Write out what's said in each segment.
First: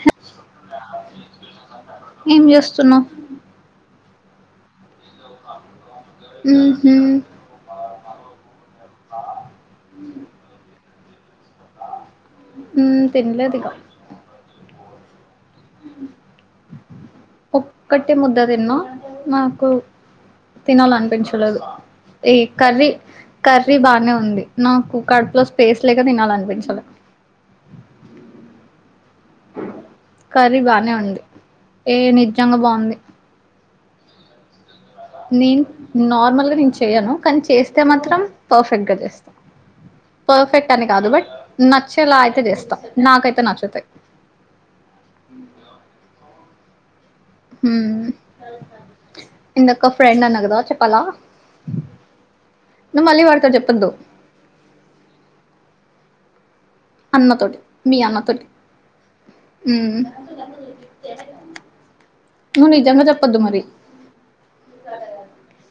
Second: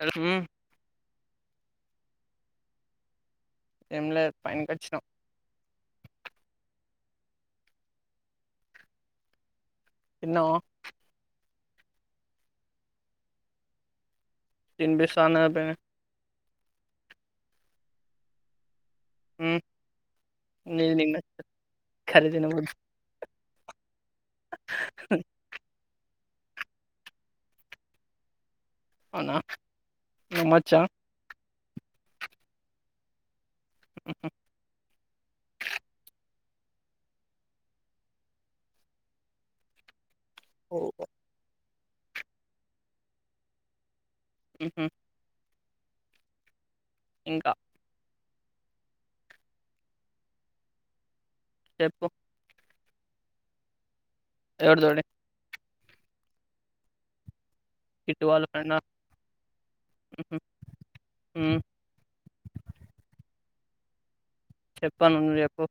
అ హుమ్ ఏం చేస్తున్నావు ఏం లేదు పైన కచ్చినాం ఊ హూ తిన్నావా ఊ తిన్లేదిక తిన్పిస్తా అన్నది అత్తనే ఒక్కట్టే ముద్ద తిన్నా హ్మ్ నాకు నీది నిన్న తినాలన్పించలేదు కర్రీ ఈ తినబుద్ధి కర్రీ కర్రీ బాగనే ఉంది నాకు కడుపులో స్పేస్ లేక తినాలనిపించలా అవునా కర్రీ నమ్మొచ్చా బానే ఉంది ఏ నిజంగా బావుంది ఉ నీను నార్మల్ గా నేను చెయ్యను కానీ చేస్తే మాత్రం పర్ఫెక్ట్ గా చేస్తా పర్ఫెక్ట్ అని కాదు బట్ నచ్చేలా అయితే చేస్తా నాకైతే నచ్చుతాయి ఊహూ ఉంటా ఇందాక ఫ్రెండ్ అన్నా గదా చెప్పాలా చెప్పు నువ్ మళ్ళీ వాడితో చెప్పొద్దు ఎవడి తోడే అన్న తోటి మీ ఆన్న కిట్టు వాళ్ళ తోటి ఫ్రెండా ఉమ్ ఊహూ హ్మ్ నువ్ నిజంగా చెప్పద్దు మరి చెప్పను నువ్ చెప్పు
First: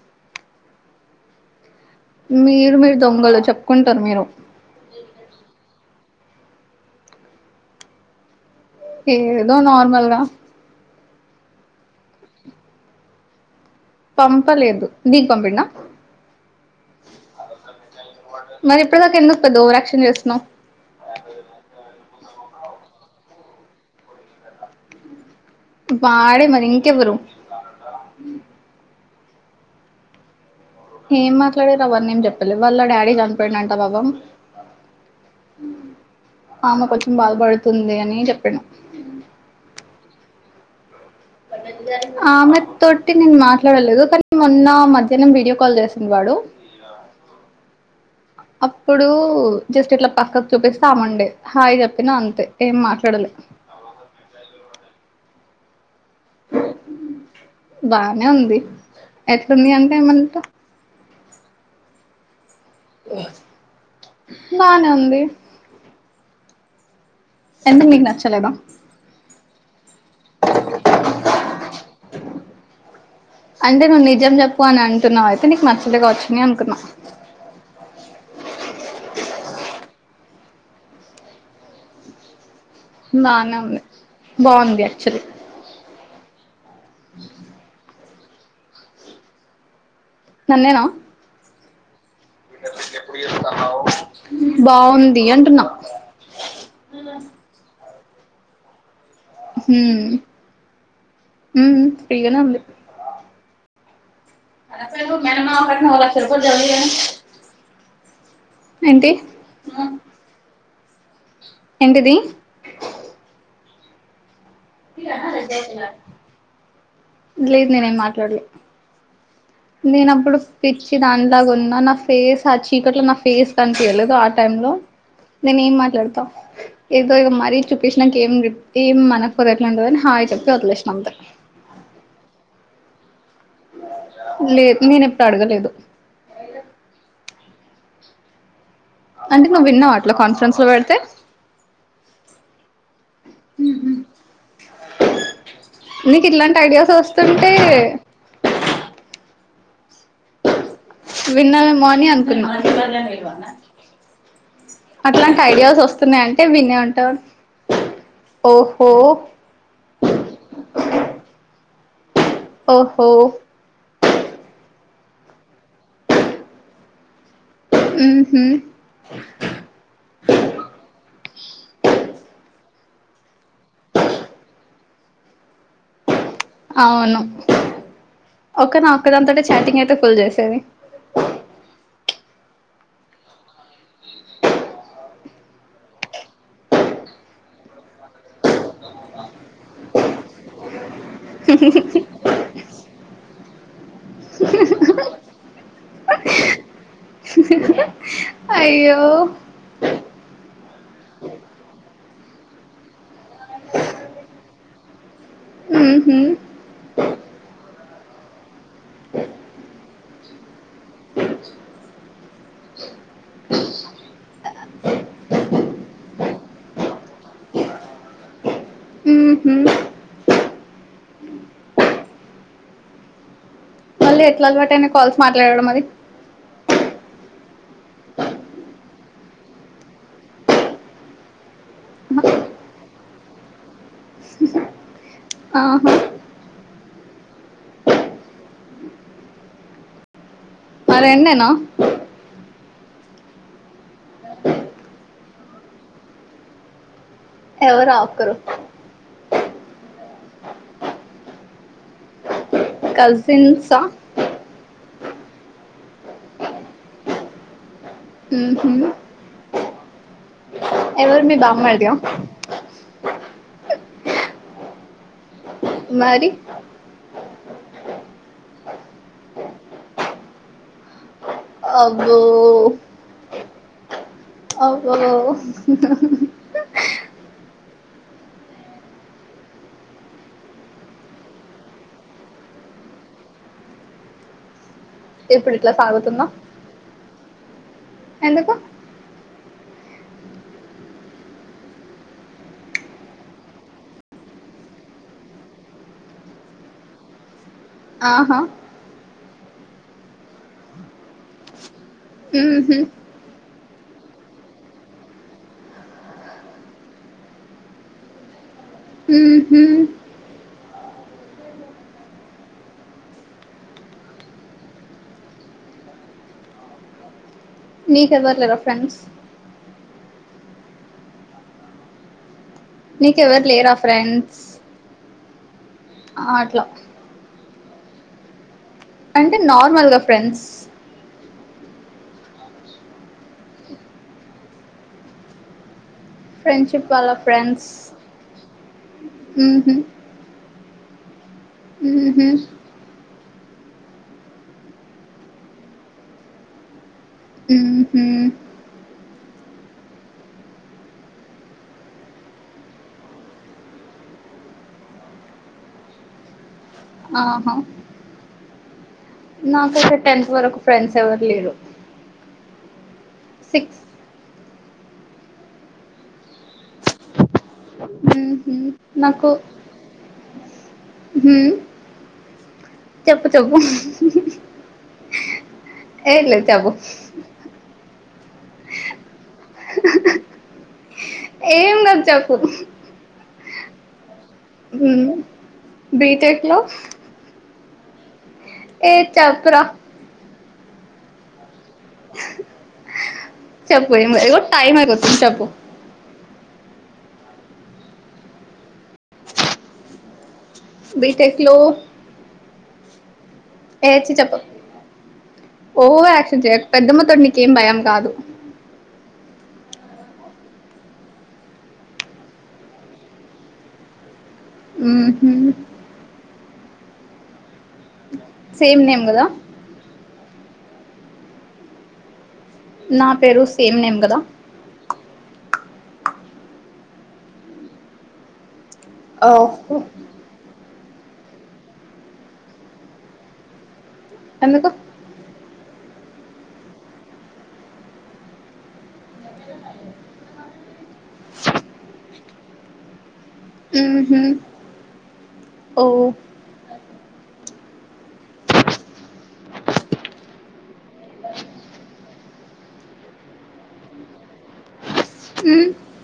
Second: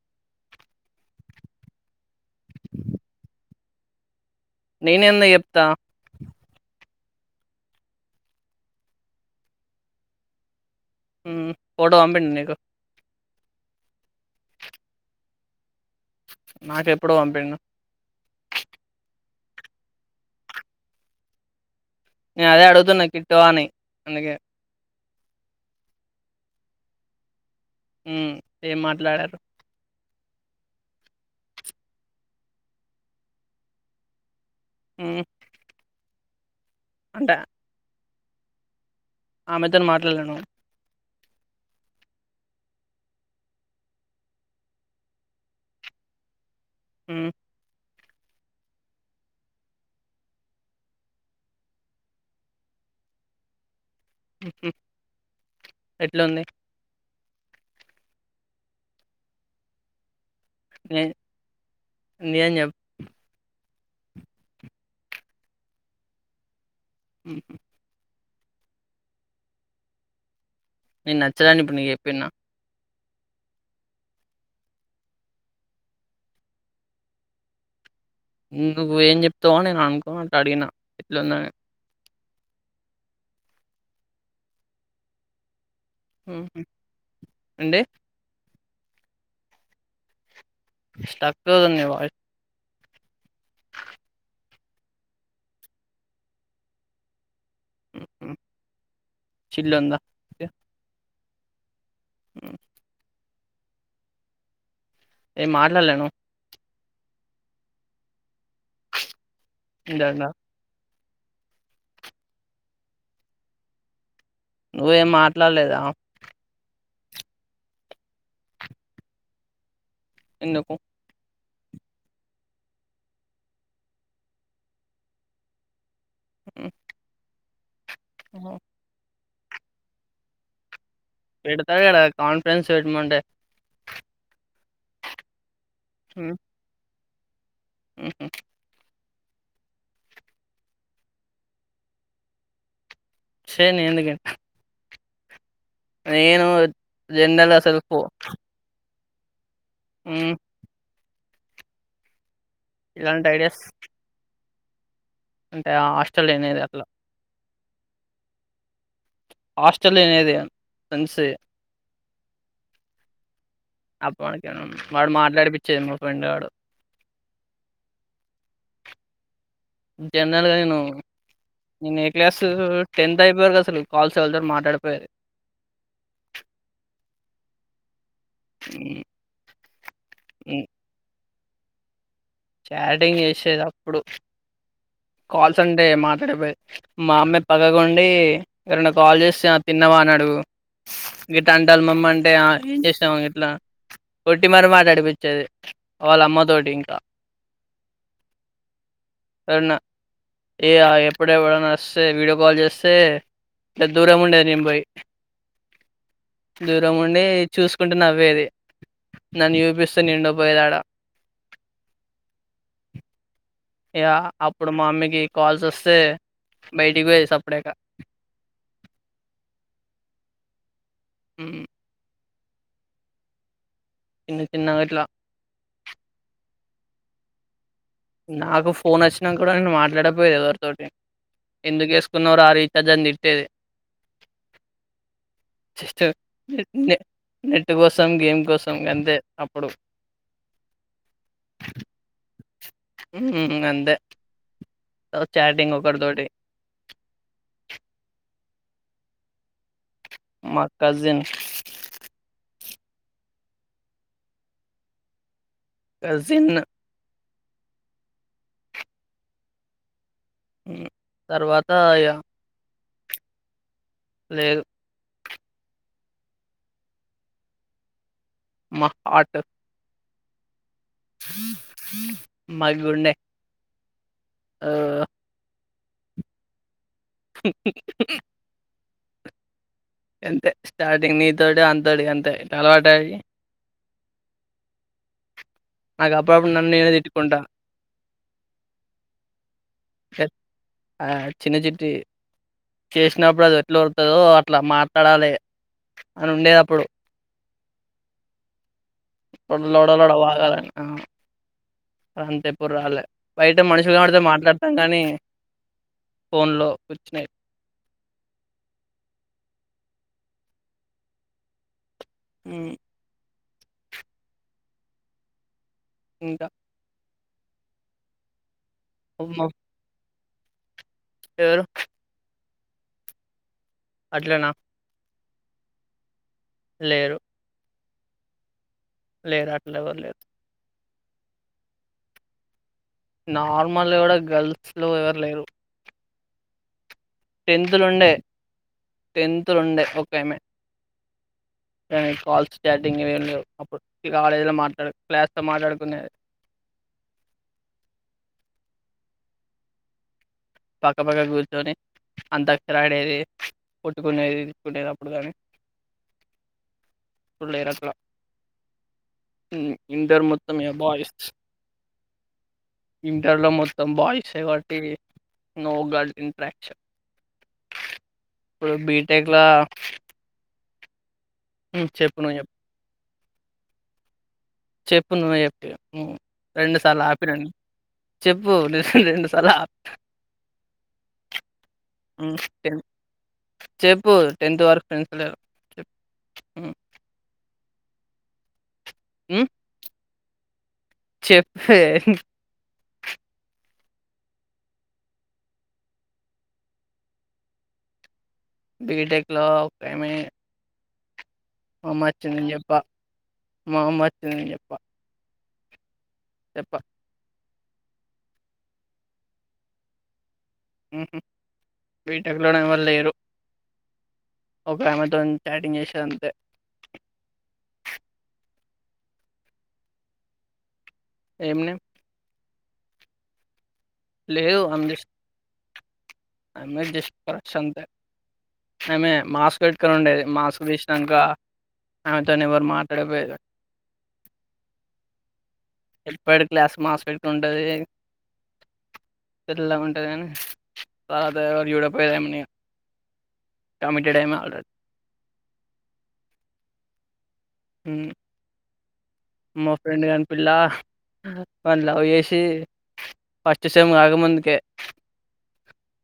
మీరు మీరు దొంగలు చెప్పుకుంటారు మీరు నేనెందుకు చెప్తా ఏదో నార్మల్ గా ఊ ఫోటో బంపిండు నీకు పంపలేదు నీకు పంపిండా నాకెప్పుడో పంపిండు మరి ఇప్పుడు దాకా ఎందుకు పెద్ద ఓవరాక్షన్ చేస్తున్నావ్ నేను అదే అడుగుతున్నా కిట్టోవా అని అందుకే వాడే మరి ఇంకెవ్వరు ఊ ఏం మాట్లాడారు ఏం మాట్లాడారు అవన్నీ ఏం చెప్పలే వాళ్ళ డాడీ చనిపోయిండట పాపం ఊ ఆమె కొంచెం బాధపడుతుంది అని చెప్పిన్ను ఆమెతోని మాట్లాడలేను ఆమె తోటి నేను మాట్లాడలేదు కానీ మొన్న మధ్యాహ్నం వీడియో కాల్ చేసిండు వాడు ఇ ఊ అప్పుడు జస్ట్ ఇట్లా పక్కకు చూపేసామండే హాయ్ చెప్పిన అంతే ఏం మాట్లాడలే హు హమ్ ఎట్లా ఉంది బానే ఉంది ఎట్లుంది అంటే ఏమంట నే నిజం చెప్ బానే ఉంది ఎందుకు మీకు నచ్చలేదా నేను నచ్చదని ఇప్పుడు నీకు చెప్పిన అంటే నువ్వు నిజం చెప్పు అని అంటున్నావు అయితే నీకు నచ్చదు కావచ్చు అని అనుకున్నా నువ్వు ఏం చెప్తావ నేను అనుకో అట్లా అడిగిన ఎట్లా ఉందని [unintelligible] బానే ఉంది బాగుంది యాక్చులీ హూ హమ్ అండి నన్నేనా ఇస్తక్ ధన్యవాద [unintelligible] బావుంది అంటున్నా అ [unintelligible] ఉందా? హమ్ ఓకే. ఫ్రీగానే హ్మ్. వుంది అ మ ఏం మా కట్ట్టన వాల మాట్లాడలేను. [unintelligible] ఫరుపు జల్దుగాని ఏంటి జనా [unintelligible] ఎంటిది నువ్వు ఏమ్ మాట్లాడలేదా లేదు నేను ఏం మాట్లాడలే నేను అప్పుడు ఎందుకు? పిచ్ దాంట్లాగా ఉన్న నా ఫేస్ ఆ చీకట్లో నా ఫేస్ కనిపియలేదు ఆ టైమ్ లో నేను ఏం మాట్లాడతా హ్మ్. ఏదో ఇగ మరీ చూపిచినక ఏం ఓహో! ఏం మన ఎట్లుంటదో అని హాయి చెప్పి వదిలేసిన అంతే పెడతాడు కద కాన్ఫరెన్స్ పెట్టమంటే లేదు నేను ఎప్పుడు అడగలేదు హ [unintelligible] హూ హమ్ అంటే నువ్వు విన్నావ అట్లా కాన్ఫరెన్స్ లో పెడితే చే నేను ఎందుకే నీకు ఇట్లాంటి ఐడియాస్ వస్తుంటే జనరల్ అసలు పో ఉం విన్న నేమో అని అనుకున్నా ఇలాంటి ఐడియాస్ అట్లాంటి అంటే ఐడియాస్ వస్తున్నాయి హాస్టల్‌లో అంటే ఇనేది వినే అట్లా. ఉంటావు ఓహో హాస్టల్ అనేది ఫెండ్స్ ఓహో [unintelligible] అప్ప మనకేమ వాడు మాట్లాడి పచ్చేది మా ఫ్రెండ్గాడు హూ హమ్ జనాలుగా నేను [unintelligible] నేను ఏ క్లాస్ టెన్త్ అయిపోయాక అసలు కాల్స్ ఎవరితోటి మాట్లాడుకోలే అవును ఒక హ్మ్. ఒక్కదాంతో చాటింగ్ అయితే ఫుల్ చేసేది హ్మ్. చాటింగ్ చేసేది అప్పుడు కాల్స్ అంటే మాట్లాడపోయేది మా అమ్మా పక్కకు ఉండి ఎవరైనా కాల్ చేస్తే తిన్నావా అని అడుగు గిట్ల అంటాల్లు మమ్మి అంటే ఇట్లా కొట్టి మరీ మాటలాడిపించేది వాళ్ళ అమ్మ తోటి ఇంకా అయ్యో అన్న ఏ ఎప్పుడు ఎప్పుడన్నా వస్తే వీడియో కాల్ చేస్తే దూరం ఉండేది నేను పోయి ఉ హు దూరం ఉండి చూసుకుంటూ నవ్వేది నన్ను చూపిస్తూ నేను ఉండ పోయేది అడా ఇక అప్పుడు మా అమ్మకి కాల్స్ వస్తే బయటికి పోయేది సప్పుడేక ఊహూ ఉ మళ్ళీ చిన్న ఎట్లా అలవాటు చిన్నగా అయినావు ఇట్లా కాల్స్ మాట్లాడడం అది నాకు ఫోన్ వచ్చినా కూడా నేను మాట్లాడకపోయది ఎవరితోటి ఎందుకు వేసుకున్నార ఆ రీఛార్జ్ అని తిట్టేది ఉ హు జస్ట్ నెట్ కోసం గేమ్ కోసం గంతే అప్పుడు ఆ రెండేనా ఉ గంతే చాటింగ్ ఒకరీతోటి ఎవరు ఆ ఒకరు మా కజిన్ కజిన్సా కజిన్ ఉహు ఎవరు మీ తర్వాత బామ్మర్ది ఇగ ఆ లేదు మరి మా హార్ట్ అబ్బో మా గుండె ఆ ఓహా అంతే స్టార్టింగ్ నీతోటి అంతటి అంటే అలవాటయి ఇప్పుడు ఇట్లా నాకు సాగుతుందా అప్పుడప్పుడు నన్ను నీనే తిట్టుకుంట ఎందుకు ఆ చిన్న చిట్టీ చేసినప్పుడు అది ఎట్లా ఒరుతదో అట్లా మాట్లాడాలి అని ఉండేది అప్పుడు ఆహా లోడలోడ వాగాలే గంత ఎప్పుడు ఊహూ రాలే బయట మనుషులు కనబడితే మాట్లాడతాం కానీ ఫోన్లో ఉ ఉ ఇంకా మీకెవ్వరులేరా ఫ్రెండ్స్ ఉన్నరు ఎవరు నీకెవరు లేరా ఫ్రెండ్స్ అట్లనా? అట్లా లేరు అంటే లేరు అట్లా నార్మల్గా ఎవరు లేరు. ఫ్రెండ్స్ నార్మల్గా కూడా గర్ల్స్ లో ఎవరు లేరు ఫ్రెడ్షిప్ వాళ్ళ ఫ్రెండ్స్ టెన్త్లుండే టెన్త్లు ఊహు ఉండే ఒకేమే ఊహు ఫల్స్ స్టార్టింగ్ ఇవి ఉండవు అప్పుడు కాలేజీలో మాట్లాడు క్లాస్తో మాట్లాడుకునేది ఉహూ పక్కపక్కన కూర్చొని అంత అక్షరాడేది కొట్టుకునేది తిట్టుకునేది అప్పుడు కాని ఆహా లేరట్లా. హ్మ్. నాకొక ఇంటర్ టెన్త్ మొత్తం వరకు ఇగ ఫ్రెండ్స్ ఎవరు లేరు ఇంటర్లో సిక్స్ మొత్తం బాయ్స్ ఏ కాట్టి నో గర్ల్ ఇంట్రాక్షన్ ఊహు ఇప్పుడు బీటెక్ లా హ ఉ చెప్పు నువు చెప్పు చెప్పు చెప్పు చెప్పు నువ్వే చెప్పి ఇగ ఏం లేదు చెప్పు రెండు సార్లు ఆపి చెప్పండి చెప్పు నేను రెండు సార్లు ఏం లేదు చెప్పు [inaudible] చెప్పు టెన్త్ వరకు మ్మ్ ఫ్రెండ్స్ లేరు చెప్పు బీటెక్లో హ్మ్. ఏ హ్మ్. చెప్పురా చెప్పే చెప్పు టైమ్ అయిపోతుంది చెప్పు బీటెక్లో ఒకమే బీటెక్లో అమ్మొచ్చి నేన్ చెప్ప ఏడ్చి చెప్ప ఓవర్యాక్షన్ చేయకు చెప్పా. పెద్దమ్మ తోడు నీకేం భయం కాదు బీటెక్లోని ఎవరు లేరు ఒక ఊహు అమెతోన్ చాటింగ్ చేసేదింతే సేమ్ నేమ్ కదా ఏం నేమ్ నా పేరు సేమ్ నేమ్ కదా లేదు అండి ఆమె జస్ట్ పరిచయ్ అంతే ఆమె మాస్క్ ఓహో పెట్టుకొని ఉండేది మాస్క్ తీసినంక ఆమెతోని ఎవరు మాట్లాడకపోయరు ఎందుకు ఎప్పుడు క్లాస్ మాస్క్ పెట్టుకుంటది తెల్లగుంటది గాని పాపం ఎవరు చూడకపోయేరు ఆమెని ఊహు టమమిటడైమ ఆడ ఓ ఈ మా ఫ్రెండ్ కాని పిల్ల వాళ లవ్ చేసి ఫస్ట్ సెమ్ ఆగ ముందుకే హ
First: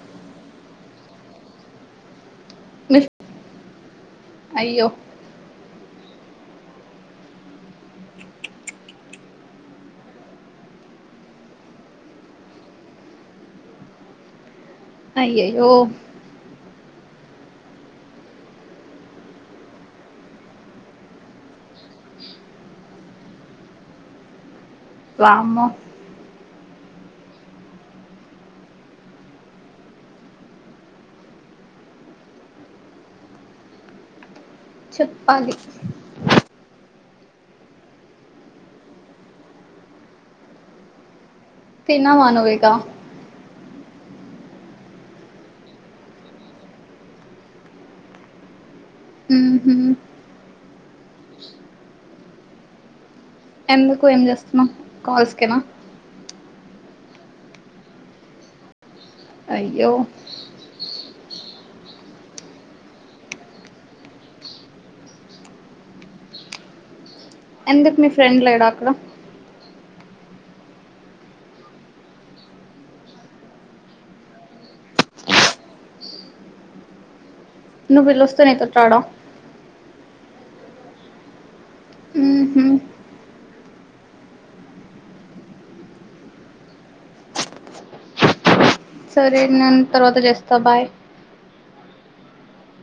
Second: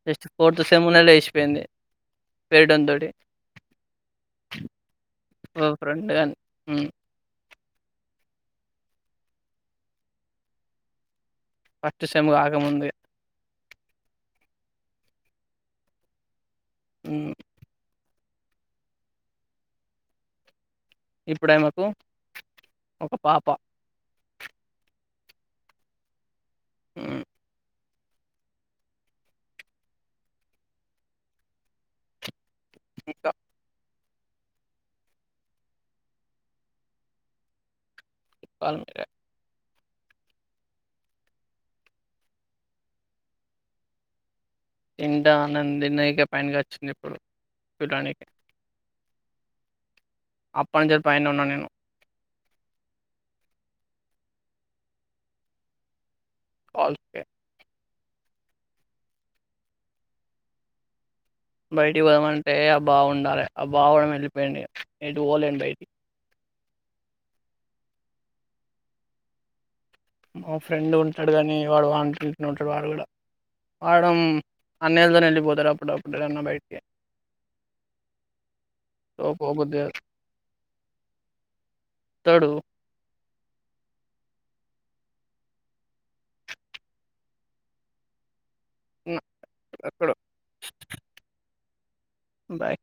జస్ట్ ఫోర్త్ సెమ్న్ లో లేచిపోయింది మీ పెరడొందోడి అయ్యో ఫ్రెండ్గా పట్టి సేమ్ కాకముంది అయ్యయి ఓ హ్మ్మ్ ఇప్పుడే మాకు ఒక పాప వామ్మో ఆ ఇంకా చెప్పాలి ప మీ తిన్నావా నువ్వు ఏదన్నా ఇంట ఆనందిక పైనగా వచ్చింది ఇప్పుడు చూడడానికి ఉ అప్పటినుంచి పైనే ఉన్నా నేను ఎందుకు ఏం చేస్తున్నాం కాల్స్కేనా కల్స్ ఎ అయ్యో బయటికి పోదామంటే ఆ బాగుండాలి ఆ బా కూడా వెళ్ళిపోయింది అది పోలేండి బయటికి ఎందుకు మీ ఫ్రెండ్లు లేడా అక్కడ మా ఫ్రెండ్ ఉంటాడు కానీ వాడు వానే ఉంటాడు వాడు కూడా వాడం అన్నేళ్ళతోని వెళ్ళిపోతారు అప్పుడప్పుడు ఏన్నా బయటికి నువ్వు వెల్లుస్తేనేయి త్రాడా పొగుది కాదు వస్తాడు ఊహు సరే నను ఎక్కడో తర్వాత చేస్తా బాయ్ బాయ్